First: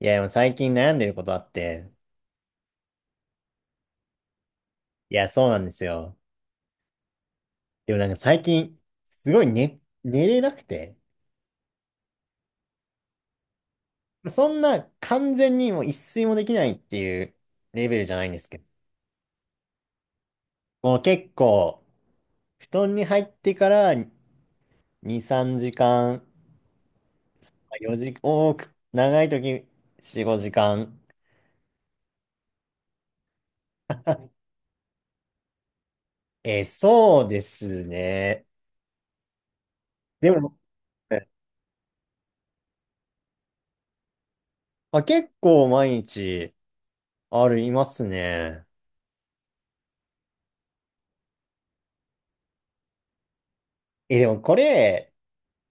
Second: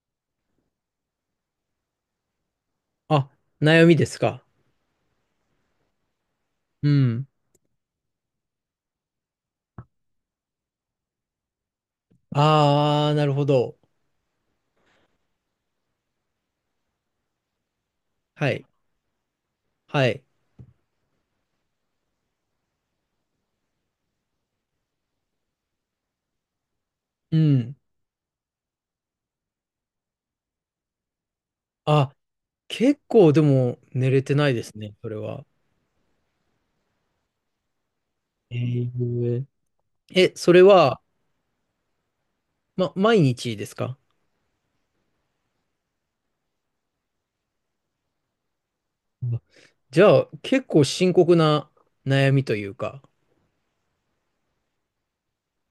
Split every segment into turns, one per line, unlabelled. いや、でも最近悩んでることあって、
あ、悩みですか。
いや、そうなんですよ。
うん。
でもなんか最近、すごい寝れなくて、
ああ、なるほど。
そんな完全にもう一睡もできないっていうレベルじゃないんです
は
けど、
い。はい。
もう結構、布団に入ってから2、3時間、
うん。
4時、多く、長い時4、5時間。
あ、結構でも寝れてないですね、それは。
そうですね。
えー、
で
え、そ
も、
れは、
え
ま、毎日ですか？
まあ、結構毎日ありますね。
あじゃあ、結構深刻な悩みというか。
え、でもこれ、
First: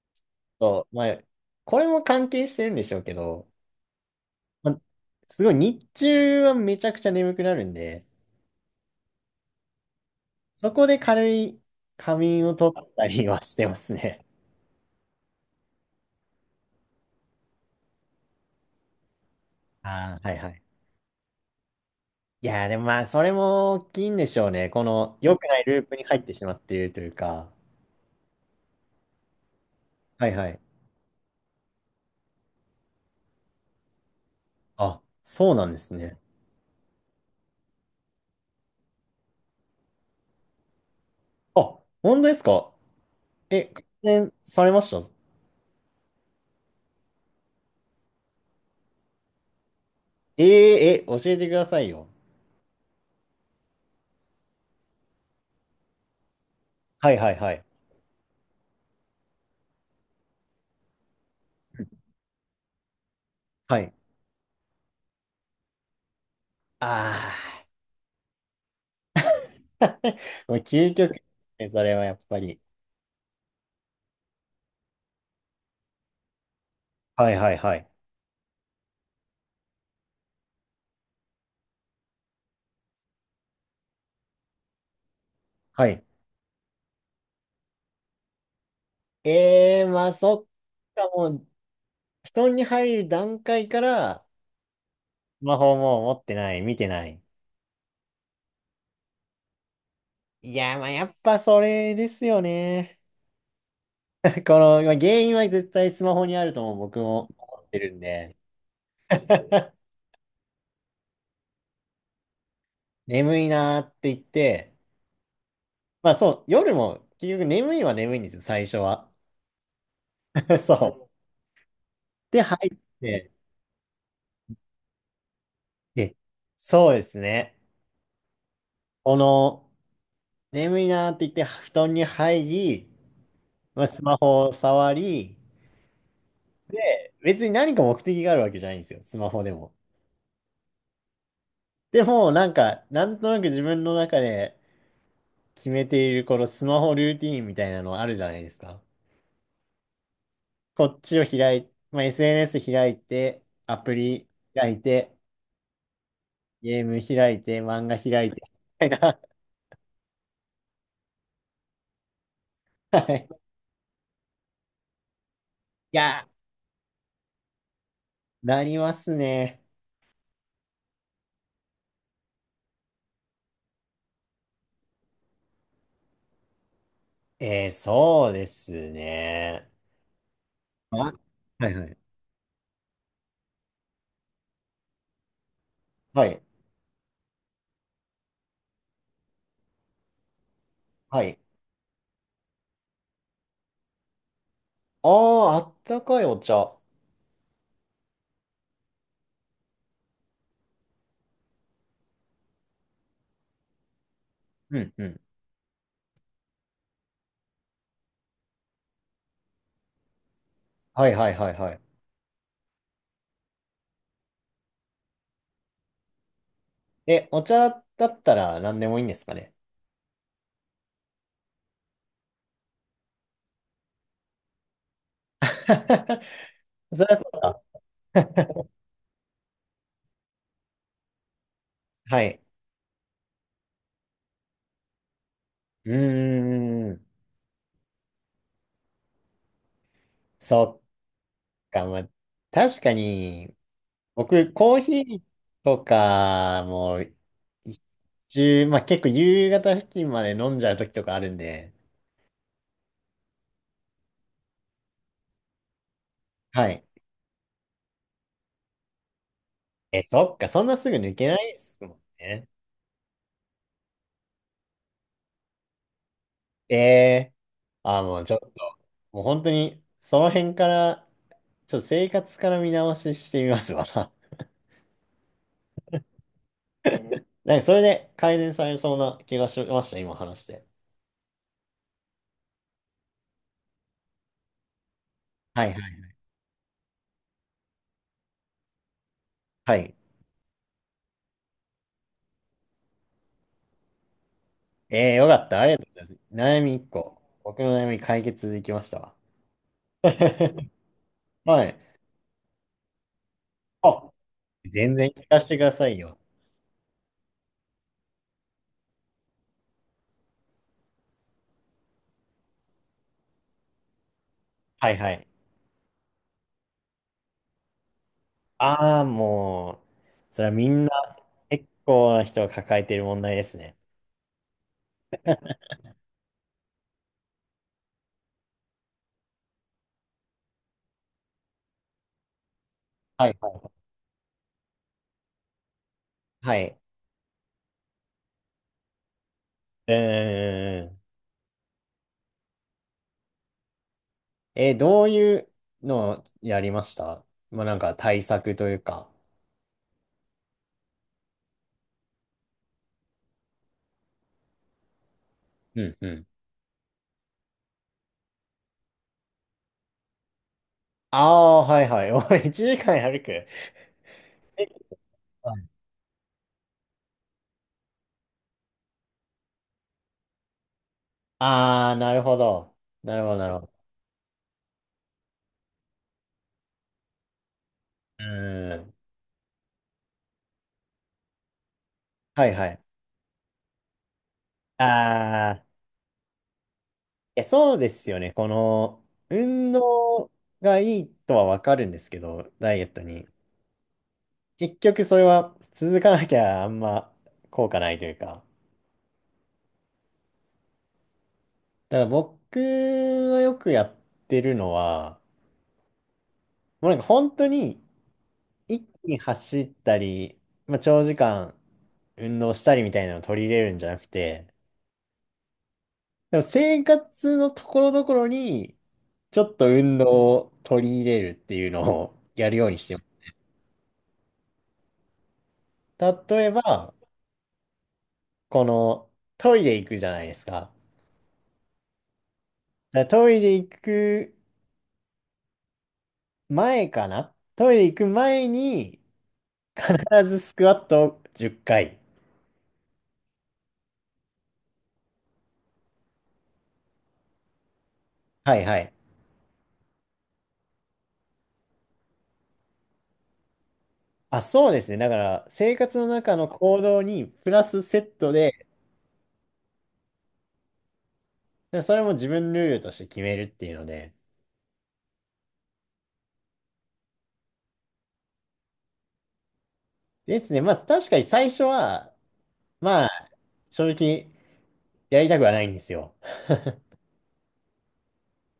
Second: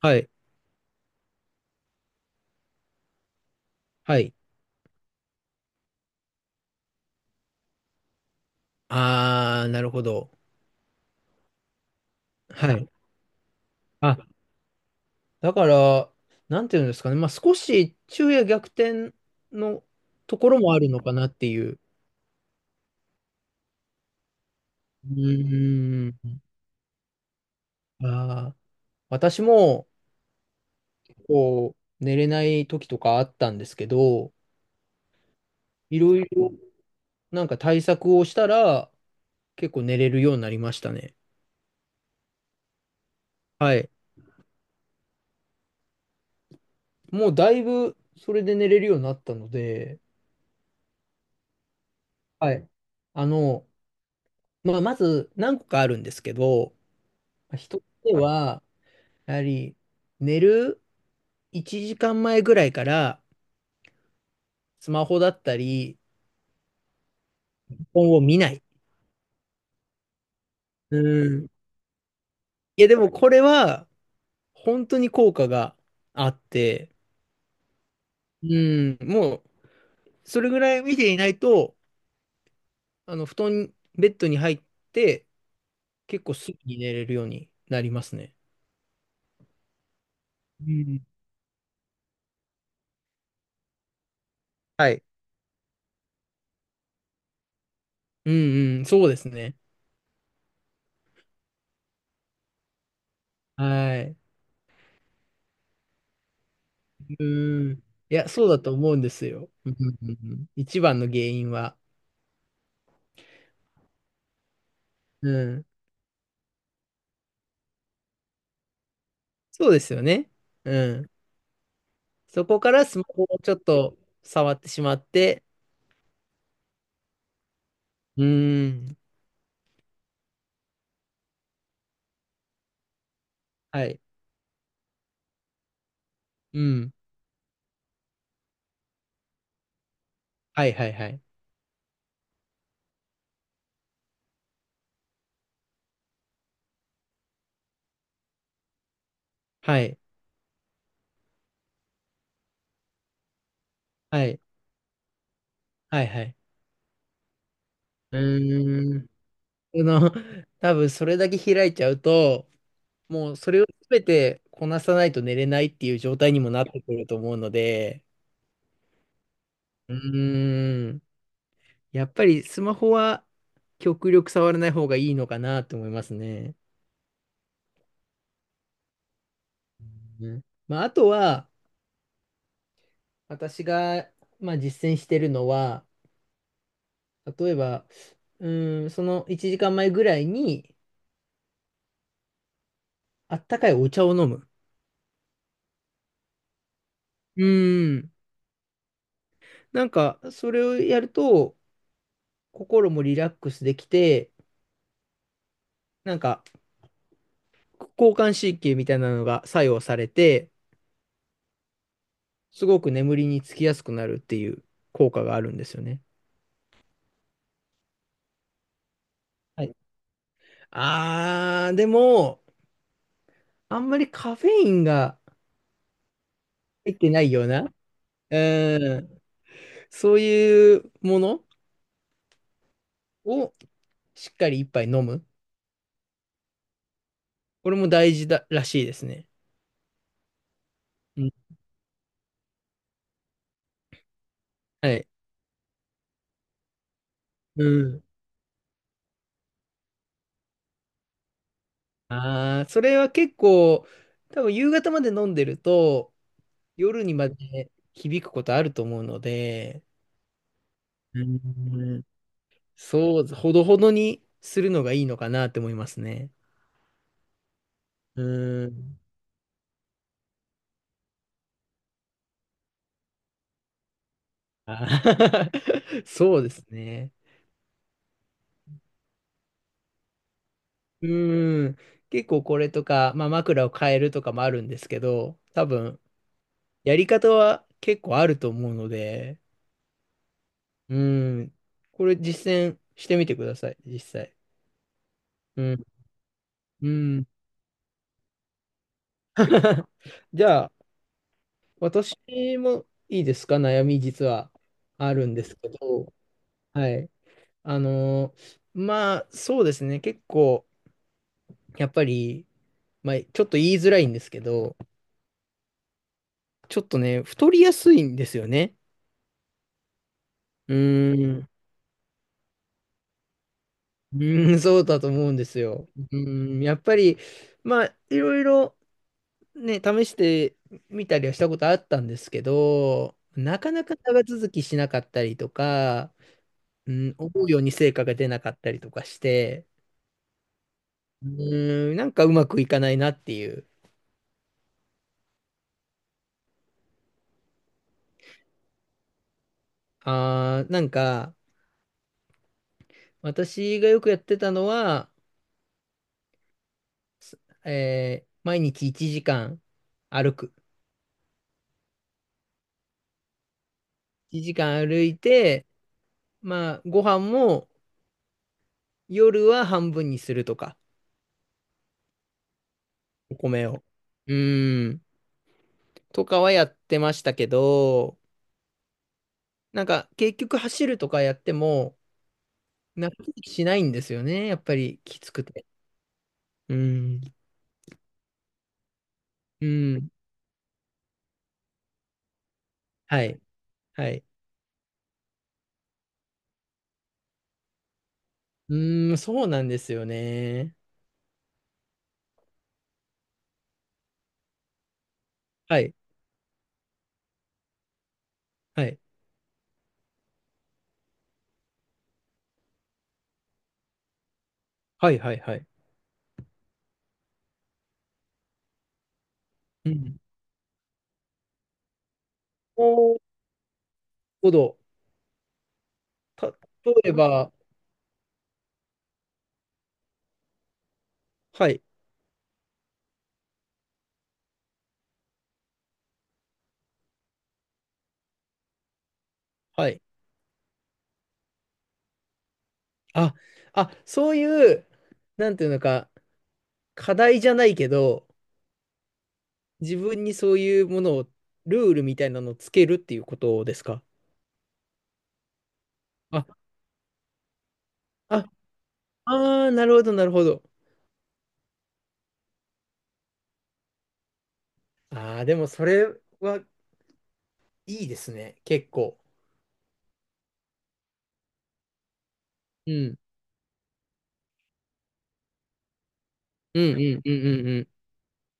はい。
そう、まあ、これも関係してるんでしょうけど、
はい。
まあ、すごい日中はめちゃくちゃ眠くなるんで、
ああ、なるほど。
そこで軽い仮眠を
は
取っ
い。
たりはしてます
あ、
ね。
だから、なんていうんですかね。まあ、少し昼夜逆転の
ああ、はい
と
は
ころ
い。
もあるのかなっていう。
いやー、でもまあ、それも大きいんでしょうね。こ
う
の良くないループに
ー
入ってし
ん。
まっているというか。
ああ、私も、
はいはい。
こう、寝れない時とかあったんですけど、
あ、そうなんです
いろ
ね。
いろなんか対策をしたら、結構寝れるようになりましたね。
あ、本当ですか？え、
は
改
い。
善されました？
もうだいぶ、それで寝れるようになったので、
えーえ、教えてくださいよ。
はい。あの、まあ、まず何個かあるんですけど、
はいはいはい。
一つ目はやはり、寝る1時間前ぐらいから、
はい。
スマホだったり、
ああ。
本を見ない。
もう究
う
極です
ん。
ね、それはやっぱり。
いや、でもこれは、本当に効果があって、
はいはいはい。
うん、もう、それぐらい見ていないと、布団、ベッドに入って、
はい。
結構すぐに寝れるようになりますね。
ええーまあそっ
うん。
か、もう、布団に入る段階から、
はい。
スマホもう持ってない、見てない。
うんうん、そうですね。
いやー、まあやっぱそれですよね。
はい。
この、まあ原因は絶対スマホにあるとも僕も
う
思っ
ん。
て
い
るん
や、
で。
そうだと思うんですよ。うん うんうん、一番の原因は。
眠いなーって言って、
うん。
まあそう、夜も結局眠いは眠いんですよ、最初は。
そうですよね。
そ
う
う。
ん。
で、
そ
入
こか
っ
らスマホを
て、
ちょっと触ってしまって、
で、そうですね。
うん。
この、眠いなーって言って布団に入り、ま
は
あ、
い。
スマホを触り、
うん。
別に何か目的があるわけじゃないんですよ、スマホでも。
はいはいはい。
でも、なんか、なんとなく自分の中で決めているこのスマホルーティーンみたいなのあるじゃないですか。
はい。
こっちを開い、まあ、SNS 開いて、アプ
は
リ
い。
開いて、
はいはい。
ゲーム開いて、漫画開いて、みた
う
い
ん。
な。
あの、多分それだけ開いちゃうと、
は
もう
い。
それを全てこなさないと寝れないってい
い
う状
や、
態にもなってくると思うので、
なりますね。
うーん、やっぱりスマホは極力触らない方がいいのかなと思いますね。
そうですね。
うん。まあ、あ
あ、
とは、
はいはい。
私が、まあ、実践してるのは、
はい。
例えば、うーん、その1時間前ぐらいに、
はい。
あったかいお茶を飲む。
ああ、あったかいお茶。
うーん。なんか、それをやると、心もリラックスできて、
うんうん。
なんか、交感神経みたいなのが作用されて、
はいはいはいはい。
すごく眠りにつきやすくなるっていう効果があるんですよね。
え、お茶だったら何でもいいんですかね？
はい。あー、でも、あんまりカフェインが 入っ
そり
て
ゃ
な
そ
い
う
よう
か。
な、うん、そういうもの
はい。
をしっかり一杯飲む。
うーん。
これも大事だらしいですね。
そ
うん。
っか。まあ、確かに、僕、コー
は
ヒ
い。
ーとかも、
う
一
ん。
中、まあ結構夕方付近まで飲んじゃう時とかあるんで。
あー、それは結構、多分夕方まで飲んでると、
はい。
夜にまで響くことあると思うので、
え、そっか。そんなすぐ抜
う
けないですもん
ん。
ね。
そう、ほどほどにするのがいいのかなって思いますね。
えー。あー、も
う
うちょっと、
ーん。
もう本当に、その辺から、ちょっと生活から見直ししてみますわな。
あ そうですね。
なんかそれで改善されそうな気がしました、今話して。
うーん。結構これとか、まあ、枕を変えるとかもあるんですけど、
は
多
いは
分、
い。
やり方は結構あると思うので、
はい。
うーん。これ実践してみてください、実際。
ええよかった。
う
ありがと
ん。
うございます。悩み1
う
個。
ん。
僕の悩み解決できましたわ。
じゃあ、
はい。
私もいいですか、悩み
あ、
実は
全然
あ
聞
るん
か
で
せ
す
てく
け
ださい
ど、
よ。
はい。あのまあ、そうですね。結構、やっぱり、まあ、ちょっと言いづらいんですけど、
はいはい。
ちょっとね、太りやすいんですよね。
ああ、もう、それはみ
う
んな
ーん、
結構な人が抱えている問題ですね。
うーん、そうだと思うんですよ。うーん、やっぱり、まあ、いろいろ、ね、試してみたりはしたことあったんですけど、
はいはい
な
は
かな
い。
か長続きしなかったりとか、
はい。
うん、思うように成果が出なかったりとかして、
うーん。
うーん、なんかうまくいかないなっていう。
どういうのをやりました？まあなんか対策というか。
あー、なんか、私がよくやってたのは、
うんうん。
毎日1時間歩く。
ああー、はいはい。おい、1時間歩く。
1時間歩いて、まあ、ご飯も夜は半分にするとか、
ああ、なるほど。なるほ
お
ど、なるほ
米
ど。
を。うーん、とかはやってましたけど、
うーん。
なんか結局走るとかやっても、
はいはい。
納得しないんですよね、やっぱりきつく
ああ、
て。
い
うーん、
や、そうですよね。この、
う
運
ーん、
動がいいとはわかるんですけど、ダイエット
は
に。
い、はい。
結局それは続かなきゃあんま効果ないというか。
うーん、そうなんですよね。
だから僕がよくやってるのは、
はい、
もうなんか本当に
は
一
い、
気に走ったり、まあ、長時間運動したりみたいなのを取り入れるんじゃなくて、
はい、はい、はい。
でも生活のところどころに、ちょっと
う
運動
ん。
を取り入れるっていうのを やるようにしてま
おーなるほど。
す。例
た、
えば、
例えば、
このトイレ行くじゃないですか。
はい、
だからトイレ行く前に、
はい。
必ずスクワットを10回。
あ、そういう、なんていうのか、課題じゃないけど、
はいはい。
自分にそういうものを、ルールみたいなのをつけるっていうことですか？
あ、そうですね。だから、生活の中
あ、
の行動にプラスセット
あ、
で、だか
あーなるほど、なるほど。
らそれも自分ルールとして決めるっていうので。
ああ、でもそれはいいですね、結構。
ですね。まあ、確かに最初は、
う
まあ、
ん。
正直、やりたくはないんですよ。
うんうんうんうんうん。やっ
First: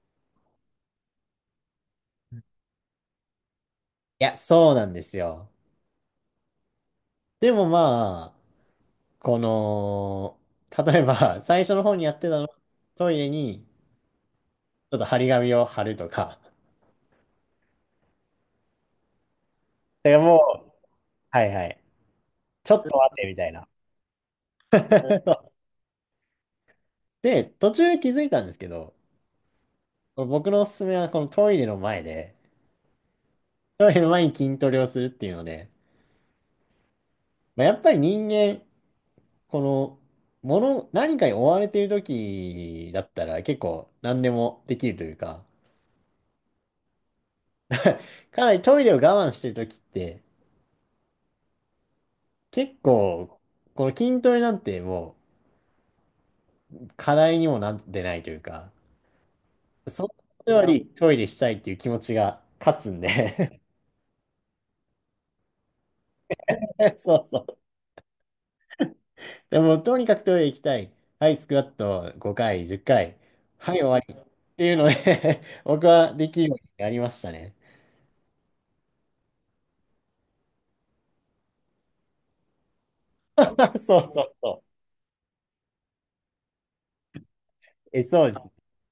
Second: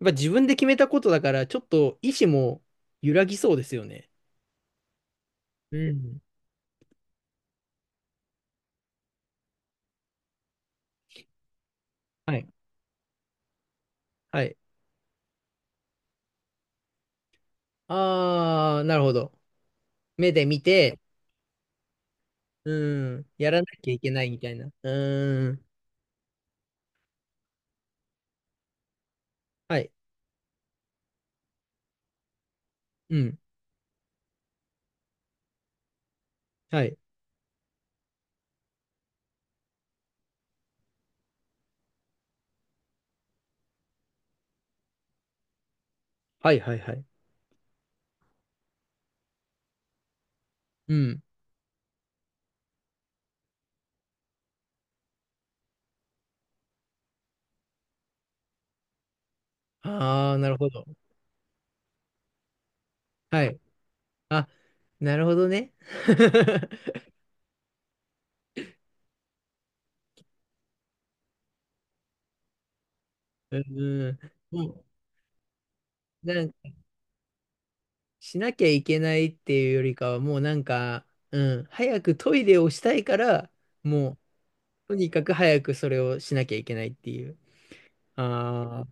ぱ自分で決めたことだから、ちょっと意志も揺らぎそうですよね。
いや、そうなんですよ。
うん。
でもまあ、この、例えば、最初の方にやってた
は
の
い。
は、トイレに、
はい。
ちょっと張り紙を貼るとか。
ああ、なるほど。
で
目
も
で見
う、
て、
はいはい。ちょっと待っ
う
て、
ん。
みたい
やらな
な。
きゃいけないみたいな。う ん。
で、途中で気づいたんですけど、
はい。
僕のおすすめは、このトイレの前で、
うん。
トイレの前に筋トレをするっていうので、
はい。
まあ、やっぱり人間、この、何かに追われている時だったら、結構何でもできるというか、
はいはいはい。
かなりトイレを我慢してる時って、
うん。
結構、この筋トレなんてもう課題にもなってないというか、そのこ
ああ、な
と
る
よ
ほど。
りトイレしたいっていう気持ちが勝つん
はい。
で。
あ、なるほどね。
そうそう。でも、とにかくトイレ行きたい。はい、スクワット5回、10回。
う
はい、終わり。
ん。
っていう
も
ので 僕はで
う、
きるようになりましたね。
しなきゃいけないっていうよりかは、もうなんか、うん。早くトイレをしたいから、
そ
も
う
う、
そうそう。
とにかく早くそれをしなきゃいけないっていう。
え、そうです。
ああ、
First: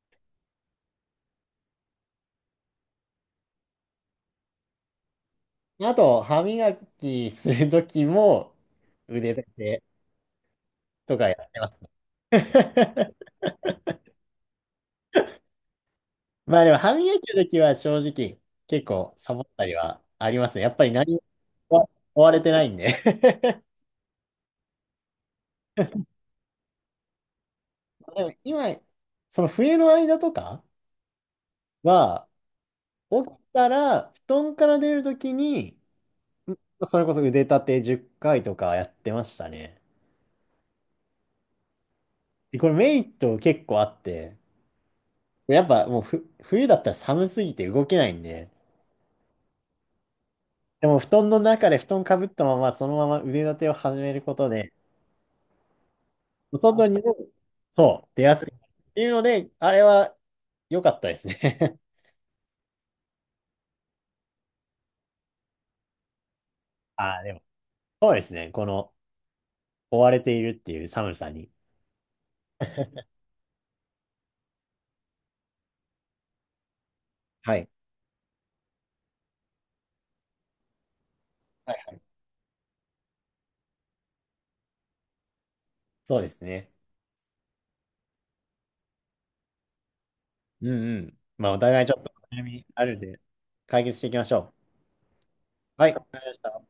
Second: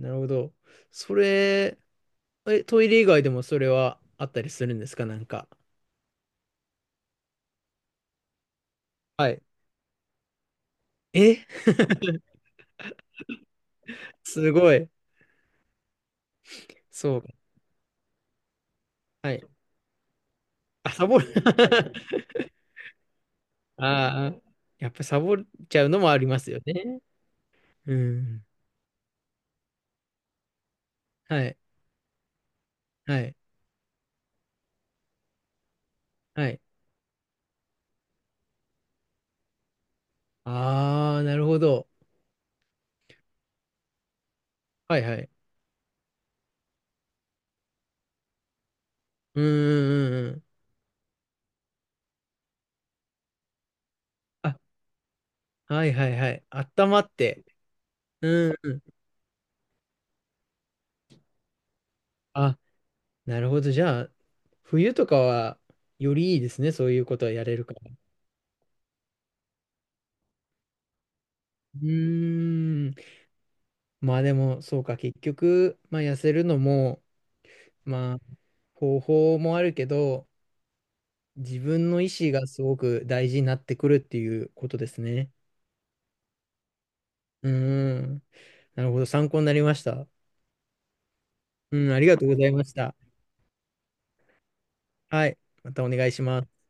なるほど。それ、え、トイレ以外でもそれはあったりするんですかなんか？
あと、歯磨きするときも
は
腕
い。
立てとかや
え、
ってますね。
すごい。
まあでも歯磨
そう。
きの時は正直結構
は
サボ
い。
ったりはありますね。やっぱり
あ、サ
何
ボ
も
る。
追追わ れてないんで。
ああ、やっぱサボっちゃうのもありますよね。う
でも
ん。
今、その冬の間とか
はい。
は、起
はい。
きたら布団から出る時に、
はい。
それこそ腕立て10回とかやってましたね。
ああ、なるほど。
で、これメリット結構あって、
はいはい。
やっぱもう冬だったら寒すぎて動けないんで、
うんうんうんうん。
でも布団の中で布団かぶったままそのまま腕立てを始めること
あ、
で、
はいはいはい。
そう
あったまっ
す
て。
そう、出やす
う
い。
んうん。
っていうので、あれは良かったですね。
あ、なるほど。じゃあ、冬とかは、よりいいですね。そう いうこ
ああ、
とは
でも、
やれるから。
そうですね。この、追われているっていう寒さに。
うーん。まあでも、そうか。結局、まあ痩せるのも、
はい。
まあ、方法もあるけど、自
はい
分
はい
の意思がすごく大事になってくるっていうことですね。
そうですね。
うーん。なるほど。参考になりました。
うんうん。まあ、お互い
う
ち
ん、
ょ
あ
っ
り
と
がとうご
悩
ざいま
み
し
あ
た。
るんで、解決していきましょ
はい。ま
う。
た
は
お
い。わ
願い
か
し
りまし
ま
た。
す。